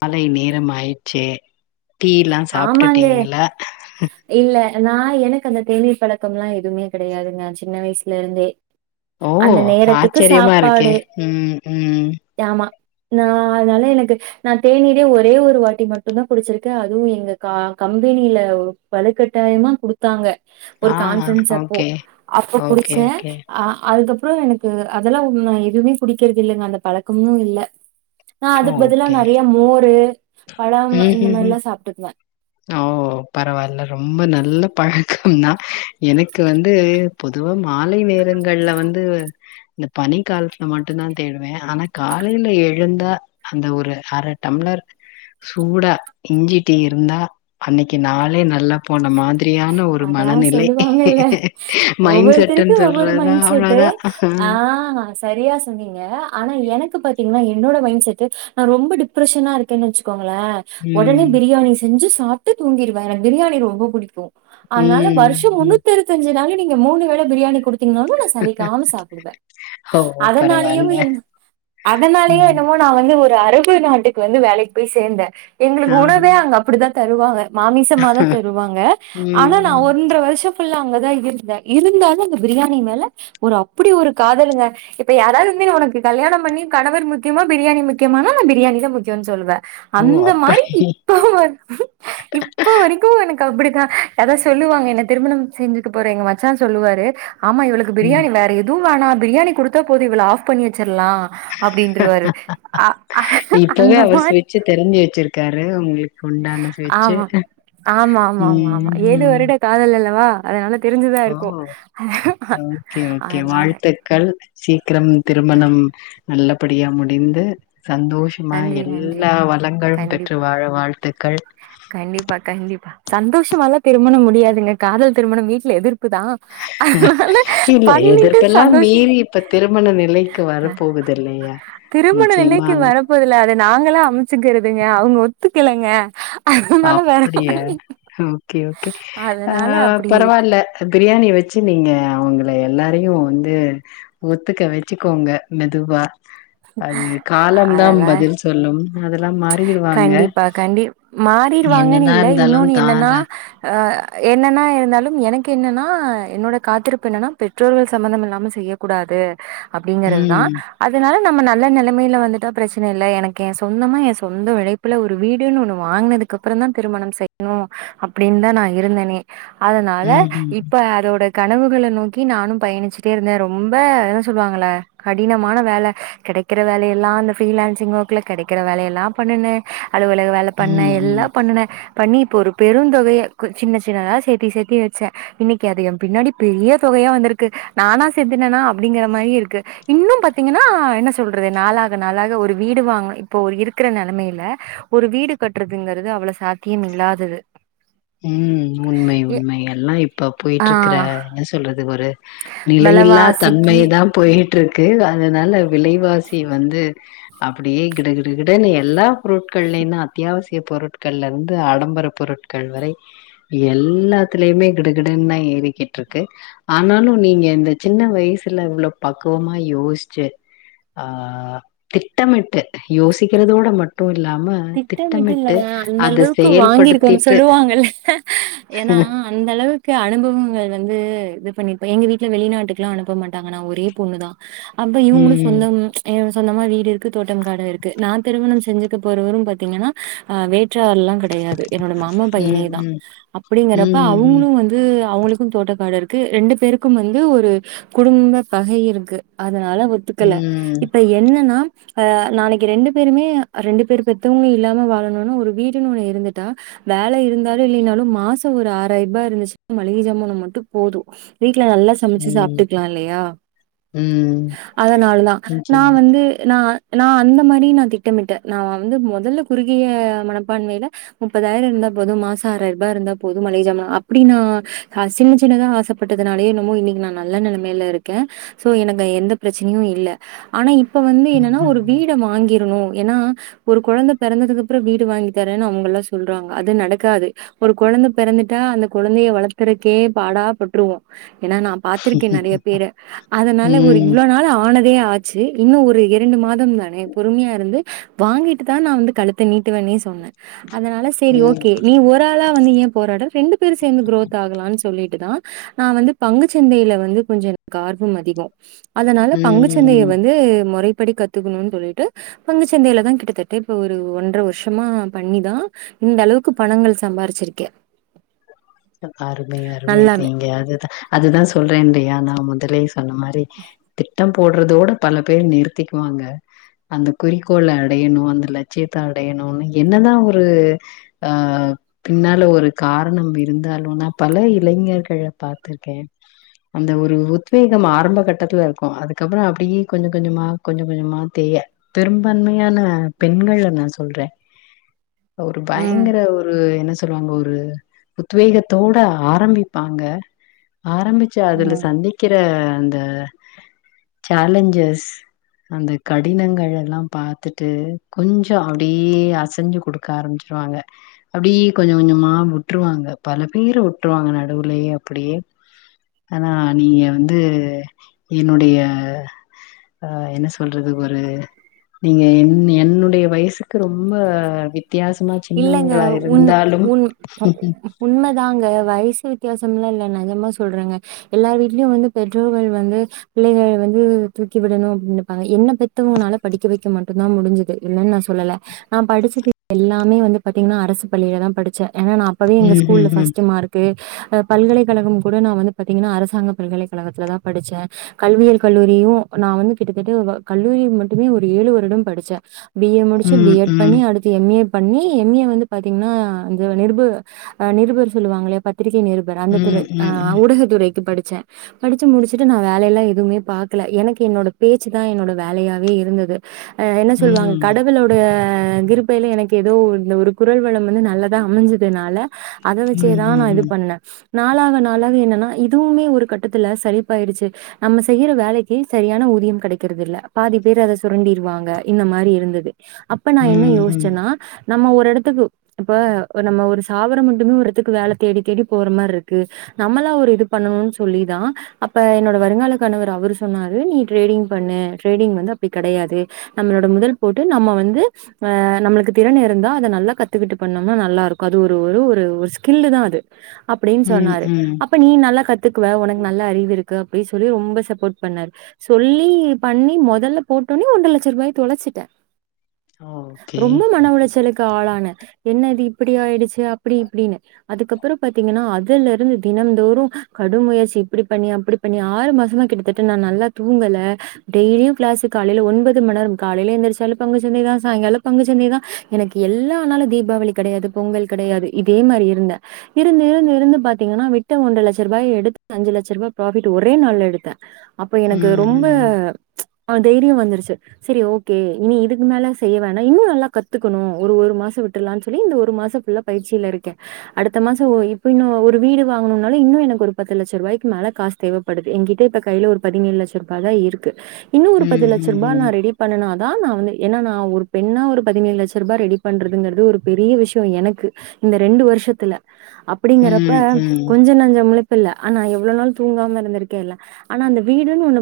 மாலை நேரம்மாயிச்சு டீ லா சாப்டுட்டீங்ளா ஏனா எனக்கந்த தேநீர் பழக்கம்லா எதூமே கெடையாதுங்க சின்ன வயசுலிருந்தே ஓ ஆச்சர்யமா இருக்கே ம் ம் நா அத்னால எனக்கு நா தேநீரே ஒரே ஒரு வாட்டி மட்டுந்தா குடிச்சிருக் க அதூம் எங்க கா கம்பெனில வலுக்கட்டாயமா குடுத்தாங்க ஒர் ஆ கான்ஃபரன்ஸ் அப்போ ஓகே அப்ப ஓகே குடிச்சே ஓகே ஆ அதுகப் ப்றோ எனக்கு அதல்லா ஒன்னு எதூமே குடிக்கிறதில்லைங்க அந்த பழக்கமூ இல்ல ஆ அதுக்கு பதிலா ஓகே நறைய மோரு பழம் ம் இந்த ம் ம் மாரிலா ஓ பரவாயில்ல ரொம்ப நல்ல பழ நா எனக்கு வந்து பொதுவா மாலை வே ங்கள்ல வந்து இந்த பனி காலத்ல மட்டுந்தா தேடுவே ஆனா காலைல எழுந்தா அந்த ஒரு அர டம்ளர் சூடா இஞ்சி டீ இருந்தா அன்னிக்கு நாளே நல்லா போன மாத் அதா சொல்லுவாங்கல்ல மைண்ட் செட்டுன்னு ஒவ்வொருத்தருக்கு ஒவ்வொரு சொல்றதா மைண் செட் அவ்ளோதா ஆஹ சரியா சொன்னீங்க ஆன எனக்கு பாத்தீங்னா என்னோட மைண் செட்டு நா ரொம்போ டிப்ரஷனா இருக்கன் நென்ச்சுக்கோங் லே ஒடனே ம் பிரியாணி செஞ்சு ஸ் சாப்டு தூங்கிருவே [unintelligible] பிரியாணி ரொம்போ புடிக்கூ அத்னால ம் வருஷோ ம் முண்ணூத்திருத்தஞ்சு நாளில் நீங்க மூணு வேள பிரியாணி குடுத் திங்னாலு நா சலிக்காம சாப்டுவே ஓ அதனாலயு பரவால்ல என் அதனாலயோ ம் என்னவோ நா வந்து ஒரு அரபு நாட்டுக்கு வந்து வேலைக்கு போய் சேந்தே எங்களுக்கு ஆ உணவே அங்க அப்படிதன். தருவா அவே மாமிசமாதா தருவாங்க. ம் ஆனா நா ம் ஒன்ற வருஷம் [unintelligible] அங்கதா இருந்தே இருந்தாலும் அந்த பிரியாணி மேல ஒரு அப்டி ஒரு காதலுங்க, இப்ப யாராது வந்து உனக்கு கல்யாணம் பண்ணி கணவர் முக்கியமா பிரியாணி முக்கியமா நா பிரியாணி தா முக்கியோன்னு சொல்லுவே. ஓ அந்த மாரி அப்படி இப்பவு வந் இப்ப வரைக்கூ எனக்கு அப்படித்தான். அதா சொல்லுவாங்க என்ன திருமணம் செஞ்சிக்க போற எங்க மச்சா சொல்லுவாரு ஆமா இவளுக்கு ம் பிரியாணி வேற எதூ லானா பிரியாணி குடுத்தா போதூ இவள ஆஃப் பண்ணி வெச்சர்லா. இப்பவே அந்த அவர் மாரி ஸ்விச்சு தெரிஞ்சி வெச்சிருக்காரு உங்குளுக் ஆமா ஆமா ஆமா ஆமா ஆமா ம் ஏழு ம் வருடக் காதல்லல்லவா அதனாலக் தெரிஞ்சதா இருக்கூ ஓ அதனால ச்சி க்ரம் ஆ திருமணம் நல்லப் ப்படியா முடிந்து சந்தோஷ்மா நன்றி நன்றி எல்லா வளங்களும் பெற்று கண்டிப்பா வாழ வாழ்த் த்துக்கள் கண்டிப்பா கண்டிப்பா சந்தோஷ்மால்லா திருமணம் முடியாதுங்க காதல் திருமணம் வீட்ல எதிர் க்குதா அதனால இல்ல பண்ணிட்டு எதற்கெல்லாம் சந்தோஷம் மீறி இப்ப திருமண நிலைக்கு வரப்போகுது இல்லையா? திருமண நிச்சயமா. நிலைக்கு வரப்போதுல அத நாங்களா அமச்சுக்குறதுங்க அவங்க ஒத் த்துக்கலங்க ஹ் அப்படியா ஓகே ஓகே அதனால அஹ் அப்டி இருக்கு பரவால்ல பிரியாணி வ வெச்சு நீங்க அவங்க எல்லாரையு வந்து ஒத்துக்க வச்சுக்கோங்க மெதுவா. அது காலம் அதெல்லா தாம் பதில் சொல்லும். அதெல்லாம் மாறிடுவாங்க. கண்டிப்பா கண்டி மாறி [inaudible] வாங்கன என்னதான் இல்ல இருந்தாலும் இன்னொன்னு தான் என்னன்னா ர அஹ் என்னன்னா இருந்தாலும் எனக்கு என்னன்னா என்னோட காத்திருப்பு என்னன்னா பெற்றோர்கள் சம்பந்தம் இல்லாம செய்யக்கூடாது. அப்டிங்கறதுதா ம். அதனால நம்ம நல்ல நெலைமையில வந்திட்டா பிரச்சன இல்ல, எனக்கு என் சொந்தமா சொந்த உழைப்பில ஒரு வீடுன்னு ஒண்ணு வாங்கினதுக்கு அப்பறந்தா திருமணம் செய்ணு அப்டீன்னு நா இருந்தனே. அதனால ம்ஹ்ம். இப்ப அதோட கனவுகள நோக்கி நானு பயணிச்சிட்டே இருந்தே ரொம்ப [unintelligible] சொல்லுவாங்கள கடினமான வேல கெடைக்கற வேலையெல்லா அந்த ஃப்ரீலேன்சிங் வொக்கில கெடக்கிற வேலையெல்லா. பண்ணுன அலுவலக வேல பண்ணே ம்ஹ்ம். எல்லா பண்ணுனே பண்ணி இப்போ ஒரு பெருந்தொகைய கொ சின்ன சின்னதா சேத்தி சேத்தி வெச்சே இன்னைக்கு அது எம்பின்னாடி பெரிய தொகையா வந்திருக்கு நானா சேத்துனனா அப்டிங்கற மாரி இருக்கு இன்னு பாத்தீங்கன்னா என்ன சொல்றது நாளாக நாளாக ஒரு வீடு வாங்க இப்போ ஒரு இருக் க்கற நெலமைல ஒரு வீடு கட்றதுங்றது அவ்ளோ சாத்தியம் இல்லாதது. உம் உண்மை உண்மை எல்லா இப்ப ஆ போயிட்ருக்கற என்ன சொல்றது ஒரு நிலையில்லா தன்மை வெலவாசிக்கு தா போயிட்ருக்கு [unintelligible] அதனால விலைவாசி வந்து அப்படியே கிடு கிடு கிடுன்னு எல்லா பொருட்கள்லயு தா அத்தியாவசிய பொருட்கள்லருந்து ஆடம்பர பொருட் கள்வரை எல்லாத்லயுமே கிடு கிடுன் தா ஏறிக்கிட்ருக்கு ஆனாலு நீங்க இந்த சின்ன வயசுல இவ்வளவு பக்குவமா யோசிச்சு ஆஹ் திட்டமிட்டு யோசிக்கிறதோட மட்டு இல்லாம திட்டமிட்டு அத செயல்படுத்தி சொல்லுவாங்கள்ள ஏன்னா அந்த அளவுக்கு அனுபவங்கள் வந்து இது பண்ணிருப்ப எங்க வீட்ல வெளிநாட்டுக்லா அனுப்ப மாட்டாங்க நா ஒரே பொண்ணு தா அப்ப இவுங்ளு ம் சொந்தம் ச் [unintelligible] சொந்தமா வீடு இருக்கு தோட்டம் காடும் இருக்கு நா திருமணம் செஞ்சுக்க ப் போரவரும் பாத்தீங்கன்னா வேற்று [unintelligible] ஆல்லாம் கெடையாது என்னோட மாமா பையனேதா ம் அப்படிங்கறப்ப ம் அவங்களு வந்து [unintelligible] அவங்களுக்கு தோட்ட காடு இருக்கு ரெண்டு பேருக்கும் வந்து ஒரு குடும்ப பகை இருக்கு அத் துனால ஒத்துக்கல ம் இப்ப என்னனா அ நாளைக்கு ரெண்டு பேருமே ரெண்டு பேர் பெத்தவங்க இல்லாம வாழணுனா ஒரு வீடுனு ஒண்ணு இருந்துட்டா வேல இருந்தாலும் இல்லினாலு மாசோ ஒரு ஆறாயிரரூபா இருந்துச்சுன்னா மளிகை சாமன மட்டு போது வீ வீட்ல நல்லா சமைச்சு ம் சாப்பிட்டுக்லா இல்லையா ம் அதனாலதான் நான் நிச்சயமா வந்து நா நா அந்த மாரி நா திட்டமிட்ட நா வந்து மொதல்ல குறுகிய மனப்பான்மைல முப்பதாயிரோ இருந்தா போது மாசோ ஆறாயிர்ரூபா இருந்தா போது மளிக ஜாமா அப்டி நா அ, சின்ன சின்னதா ஆசைப்பட்டதுனாலயோ என்னமோ இன்னைக்கு நா நல்ல நெலமைல இருக்கே சோ எனக்கு எந்த பிரச்சனையு இல்ல ஆனா இப் இப்ப வந்து என்னனா ம் ஒரு வீட வாங்கி னு ஏன்னா ஒரு கொழந்த பெறந்ததுக்கு அப்பறோ வீடு வாங்கி தரேன்னு அவங்கல்லா சொல்றாங்க அது நடக்காது ஒரு கொழந்த பெறந்துட்டா அந்த கொழந்தய வளக்கரக்கே பாடா பட்ருவோ. ஏன்னா நா பாத்திருக்கே நெறைய பேரு அதனால ஒரு ம் இவ்ளோ நாள் ஆனதே ஆச்சு இன்னு ஒரு இரண்டு மாதம் தானே பொறுமையா இருந்து வாங்கிட்டு தா நா வந்து கழுத்த நீட்டுவன்னே சொன்ன. அதனால செரி ம் ஓகே நீ ஒரு ஆளா வந்து ஏ போராட்ற ரெண்டு பேரு சேந்து குரோத் ஆகலான் சொல்லிட்டு தா நா வந்து பங்குச்சந்தைல வந்துக் கொஞ்சோ எனக்கார்வம் அதிகோ அதனால பங்குச்சந்தைய ம் வந்து முறை படி கத்துக்கணுன் சொல்லிட்டு பங்குச் ந்தைல தா கிட்டத்தட்ட இப்ப ஒரு ஒன்ற வர்ஷமா பண்ணிதா இந்தளவுக்கு பணங்கள் சம்பாரிச்சிருக்கே. அருமை அருமை நீங்க அதுதா அதுதா சொல்றேன்லியா நா மொதலே ஸ் அந்த மாரி திட்டம் ஓடறதோட பல பேர் நிறுத்திக்குவாங்க அந்த குறிக்கோள அடையணு அந்த லட்சியத்த அடையணுனு என்னதா ஒரு அஹ், பின்னால ஒரு காரணம் [unintelligible] இருந்தாலும் நா பல இளைஞர்கள்ல பார்த்திருக்கே அந்த ஒரு உத்வேகம் ஆரம்ப கட்டத்துல இருக்கு அதுக்கப்புற அப்டியே கொஞ்ச கொஞ்சமா கொஞ்ச கொஞ்சமா தேய பெரும்பான்மையான பெண்கள் நா சொல்றே ஒரு ம், பயங்கர ஒரு என்ன சொ [unintelligible] ஒரு உத்வேகத்தோட ஆரம்பிப்பாங்க ஆரம்பிச்சு அதுல ம். சந்திக்கிற அந்த சேலஞ்சஸ் அந்த கடினங்கள் எல்லா பாத்துட்டு கொஞ்ச அப்டியே அசைஞ்சு கொடுக்க ஆரம்பிச்சிருவாங்க அப்டியே கொஞ்ச கொஞ்சமா உட்டுருவாங்க பல பேரு உட்டுருவாங்க நடுவுலேயே அப்படியே ஆனா நீங்க வந்து என்னுடைய ஆ என்ன சொல்றது ஒரு நீங்க என் என்னுடைய வயசுக்கு ரொம்ப வித் வித்தியாசமா சின்னவங்களா இருந்தாலும் உண்ம தாங்க வயசு வித் வித்தியாசமெல்லாம் இல்ல நெஜமா சொல்றாங்க எல்லா வீட்லயும் வந்து பெற்றோர்கள் வந்து பிள்ளைகள் வந்து தூக்கி விடணும் அப்டி நெனைப்பாங்க என்ன பெத்தவங்கனால படிக்க வைக்க மட்டும்தான் முடிஞ்சது இல்லைன்னு நான் சொல்லல நான் படிச்சது எல்லாம் [unintelligible] வந்து பாத்தீங்கன்னா அரசு பள்ளியில தான் படிச்சே ஏன்னா நா அப்பவே எங்க ஸ்கூல்ல ம்ஹ்ஹ்ம். ஃபர்ஸ்ட் மார்க்கு பல்கலைக்கழகம் கூட நா வந்து பாத்தீங்கன்னா அரசாங்க பல்கலைக்கழகத்தில தா படிச்சே கல்வியியல் கல்லூரியு நா வந்து கிட்டத்தட்ட கல்லூரி மட்டுமே ஒரு ஏழு வருடம் படிச்சே பிஏ முடிச்சு ம், பிஎட் ம். பண்ணி அடுத்து எம்ஏ பண்ணி எம் ஏ வந்து பாத்தீங்கன்னா நிருபு ஆ நிருபர் சொல்லுவாங்களா பத் பத்திக்கை நிருபர் அந்த துறை ம், ஆ ம், ம். ஊடகத்துறைக்கு படித் டிச்சே படிச்சு முடிச்சுட்டு நா வேலைய எல்லா எதுவுமே பாக்கல எனக்கு என்னோட பேச்சு தா என்னோட வேலையாவே இருந்தது ஆஹ் என்ன சொல்லுவாங்க ம். கடவுளோட அ கிருபைல எனக் எதோ இந்த ஒரு குரல் வளம் வந்து நல்லதா அமஞ்சதுனால அத வச்சேதா நா இது ம்ஹ்ஹ்ம். பண்ணே நாளாக நாளாக என்னன்னா இதுவுமே ஒரு கட்டத்தில்ல சரிப்பாயிடுச்சு நம்ம செய்யுற வேலக்கி சரியான ஊதியம் கெடைக்கிறதுல்ல பாதி பேர் அத சுரண்டிருவாங்க இந்த மாரி இருந்தது அப்ப நா என்ன ம்ஹ்ம். யோசிச்சன்னா நம்ம ஒரு எடத்துக்கு இப்ப நம்ம ஒரு சாவரமட்டுமே ஒரு இடத்துக்கு வேல தேடி தேடி போற மாரி இருக்கு நம்மளா ஒரு இது பண்ணணும்னு சொல்லிதா அப்ப என்னோட வருங்கால கணவர் அவரு சொன்னாரு நீ ட்ரேடிங் பண்ணு ட்ரேடிங் வந்து அப்டி கெடையாது நம்மளோட முதல் போட்டு நம்ம வந்து ஆ நம்மளுக்கு திறன் இருந்தா அத நல்லா கத்துக்கிட்டு பண்ணோம்னா நல்லா இருக்கோ அது ஒரு ஒரு ஒரு ஒரு ஒரு ஸ்கில்லு தா அது அப்டின்னு ம், ம். ம், ம், ம். ம் சொன்னாரு ம் அப்ப நீ நல்லா கத்துக்குவ உனக்கு நல்ல அறிவு இருக் க அப்டி சொல்லி ரொம்ப சப்போட் பண்ணாரு சொல்லி பண்ணி மொதல்ல போட்டோனே ஒன்றர லட்சரூபாய தொலைச்சிட்டேன் ஹோகே ன உளச்சலுக்கு ஆளான என்னது இப்டி ஆயிடுச்சு அப்டி இப்டின்னு அதுக்கப்புறம் பாத்தீங்கன்னா அதுலருந்து தினம்தோறும் கடும்முயற்சி இப்டிபண்ணி அப்டிபண்ணி ஆறுமாசமா கிட்டத்தட்ட நா நல்லா தூங்கல டெய்லியும் கிளாஸ்சு காலைல ஒன்பதுமணரம் காலைல எழுந்துருச்சி பங்குசந்தை தா சாங்காலம் பங்குச சநீதா எனக்கு எல்லா நாளு தீபாவளி கடையாது பொங்கல் கடையாது இதே மாரி இருந்தன் இருந்து இருந்து இருந்து பாத்தீங்கன்னா விட்ட ஒன்ற லட்சரூபாய எடுத்து அஞ்சு லட்ச ரூபாய் ப்ராஃபிட் ஒரே நாள்ல எடுத்தே அப்ப எனக்கு ரொம்ப ம்ஹ்ம். அ தெய்ரியம் வந்துருச்சு சரி ஓகே இனி இதுக்கு மேல செய்ய வேணா இன்னு நல்லா கத்துக்குனும் ஒரு ஒரு மாசம் விட்டுர்லாம்னு சொல்லி இந்த ஒரு மாசம் ஃபுல்லா பயிற்சியில இருக்கே அடுத்த மாசம் ஒ இப்ப இன்னும் ஒரு வீடு வாங்குனும்னாலு இன்னு எனக்கு ஒரு பத்து லட்சரூவாய்க்கு மேல காஸ் தேவைப்படுது எங்க்கிட்ட இப்ப கையில ஒரு பதினேழு லட்ச ரூவாய் தா இருக்கு இன்னு ஒரு பத்து லட்ச ரூபா நா ம்ஹ்ஹ்ம். ரெடி பண்ணுனா தா நா வந்து என்னா நா ஒரு பெண்ணா ஒரு பதினேழு லட்ச ரூபா ரெடி பண்றதுங்கிறது ஒரு பெரிய விஷ்யம் எனக்கு இந்த ரெண்டு வருஷத்துல அப்படிங்கறப்ப ம், ம். கொஞ்சம் நஞ்சம் ப்பல்ல ஆனா எவ்ளோ நாள் தூங்காம இருந்திருக்கே இல்ல ஆனா அந்த வீடுன்னு ஒண்ணு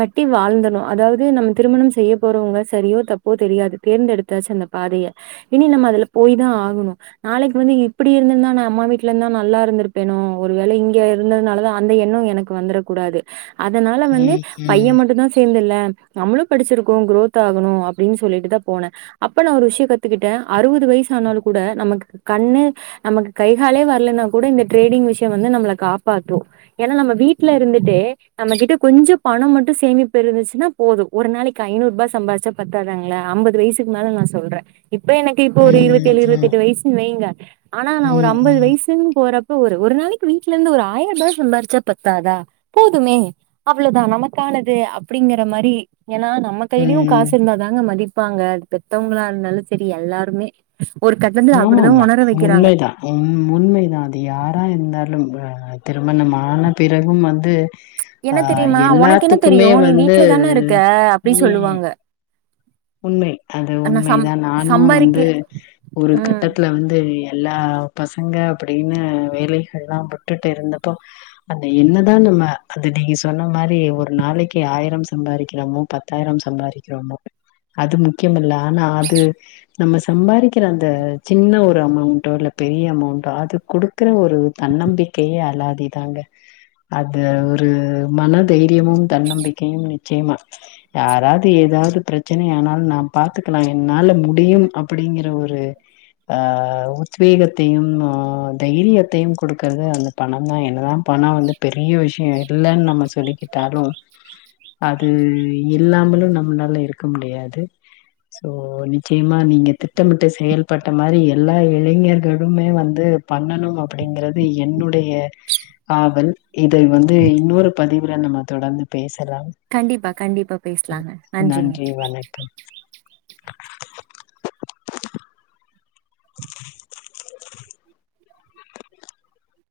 கட்டி வாழ்ந்தணு அதாவது நம்ம திருமணம் செய்ய போறவங்க சரியோ தப்போ தெரியாது தேர்ந்தெடுத் அந்த பாதையை இனி நம்ம அதுல போய் தா ஆகணு நாளைக்கு வந்து இப்டி இருந்தந்தா நா அம்மா வீட்டுல இருந்தா நல்லா இருந்திருப்பேனோ ஒரு வேளை இங்க இருந்ததுனாலதா அந்த எண்ணம் எனக்கு வந்துட கூடாது அதனால வந்து ம், ம். பையன் மட்டும் தான் சேர்ந்து இல்ல நம்மளு படிச்சிருக்கோ குரோத் ஆகணு அப்டின்னு சொல்லிட்டு தா போனே அப்ப நான் ஒரு விஷயம் கத்துக்கிட்டேன் அறுபது வயசு ஆனாலும் கூட நமக்கு கண்ணு நமக்கு கைகாலே வரலைனா கூட இந்த ட்ரேடிங் விஷயம் வந்து நம்மளை காப்பாத்தும் ஏன்னா நம்ம வீட்டுல இருந்துட்டு நம்மகிட்ட கொஞ்சம் பணம் மட்டும் சேமிப்பு இருந்துச்சுன்னா போதும் ஒரு நாளைக்கு ஐநூறு ரூபாய் சம்பாதிச்சா பத்தாதாங்களே ஐம்பது வயசு க்கு மேல நா சொல்றே இப்ப எனக்கு இப்ப ம், ம். ஒரு இருபத்தி ம், ஏழு இருபத்தி ம். எட்டு வயசுன்னு வைங்க ஆனா நா ம். ஒரு ம் ஐம்பது வயசுன்னு போற ஒரு ஒரு நாளைக்கு வீட்டு்ல இருந்து ஒரு ஆயிரம் ரூபா சம்பாரிச்சா பத்தாதா போதுமே அவ்வளோதா நமக்கானது அப்டிங்கற மாரி ஏன்னா நம்ம ம் கையிலயு ம் காசு இருந்தாதாங்க மதிப் ப்பாங்க பெத்தவங்களா இருந்தாலு செரி எல்லாருமே ஒரு கட்டத்துல ஆமா அப்டிதா ஆமா உணர வைக்கிறாங்க உண்மைதான் உ உண்மைதான் அது யாரா இருந்தாலும் ஆ [unintelligible] திருமணமான பிறகும் வந்து என்ன ஆஹ் தெரியுமா உனக்கு என்ன எல்லாத்துக்குமே தெரியும் நீ வந்து வீட்ல தானே இருக்க அப்படி சொல்லுவாங்க உண்மை அது நான் சம் உண்மைதான் நானும் வந்து சம்பாதிக்கிற ஒரு ம் கட்டத்துல வந்து எல்லா பசங்க அப்படின்னு வேலைகள்ல்லாம் விட்டுட்டு இருந்தப்போ அந்த என்னதான் நம்ம அது நீங்க சொன்ன மாரி ஒரு நாளைக்கு ஆயிரம் சம்பாதிக்கிறோமோ பத்தாயிரம் சம்பாதிக்கிறோமோ அது முக்கியமல்ல ஆனா அது நம்ம சம்பாதிக்கிற அந்த சின்ன ஒரு அமௌண்ட்டோ இல்ல பெரிய அமௌண்ட்டோ அது குடுக்குற ஒரு தன்னம்பிக்கையே அலாதிதாங்க அது ஒரு மனதைரியமும் தன்னம்பிக்கையும் நிச்சயமா யாராவது ஏதாவது [unintelligible] பிரச்சின ஆனால் நா பாத்துக்கலா என் னால முடியும் அப்படிங்கிற ஒரு ட்ரை ஆஹ் உத்வேகத்தையும் ம் தைரியத்தையும் கொடுக்கறது அந்த பணம் தான் என்னதான் பணம் வந்து பெரிய விஷயம் இல்லைன்னு நம்ம சொல்லிக்கிட்டாலும் அது இல்லாமலும் நம்மளால இருக் முடியாது சோ நிச்சயமா நீங்க திட்டமிட்டு செயல்பட்ட மாதிரி எல்லா இளைஞர்களுமே வந்து பண்ணணும் அப்படிங்கறிறது என்னுடைய ஆவல் இதை வந்து இன்னொரு பதிவுல நம்ம தொடர்ந்து பேச கண்டிப்பா கண்டிப்பா பேசலாங்க நன்றிங்க ஜ வணக்கம் [inaudible] [inaudible]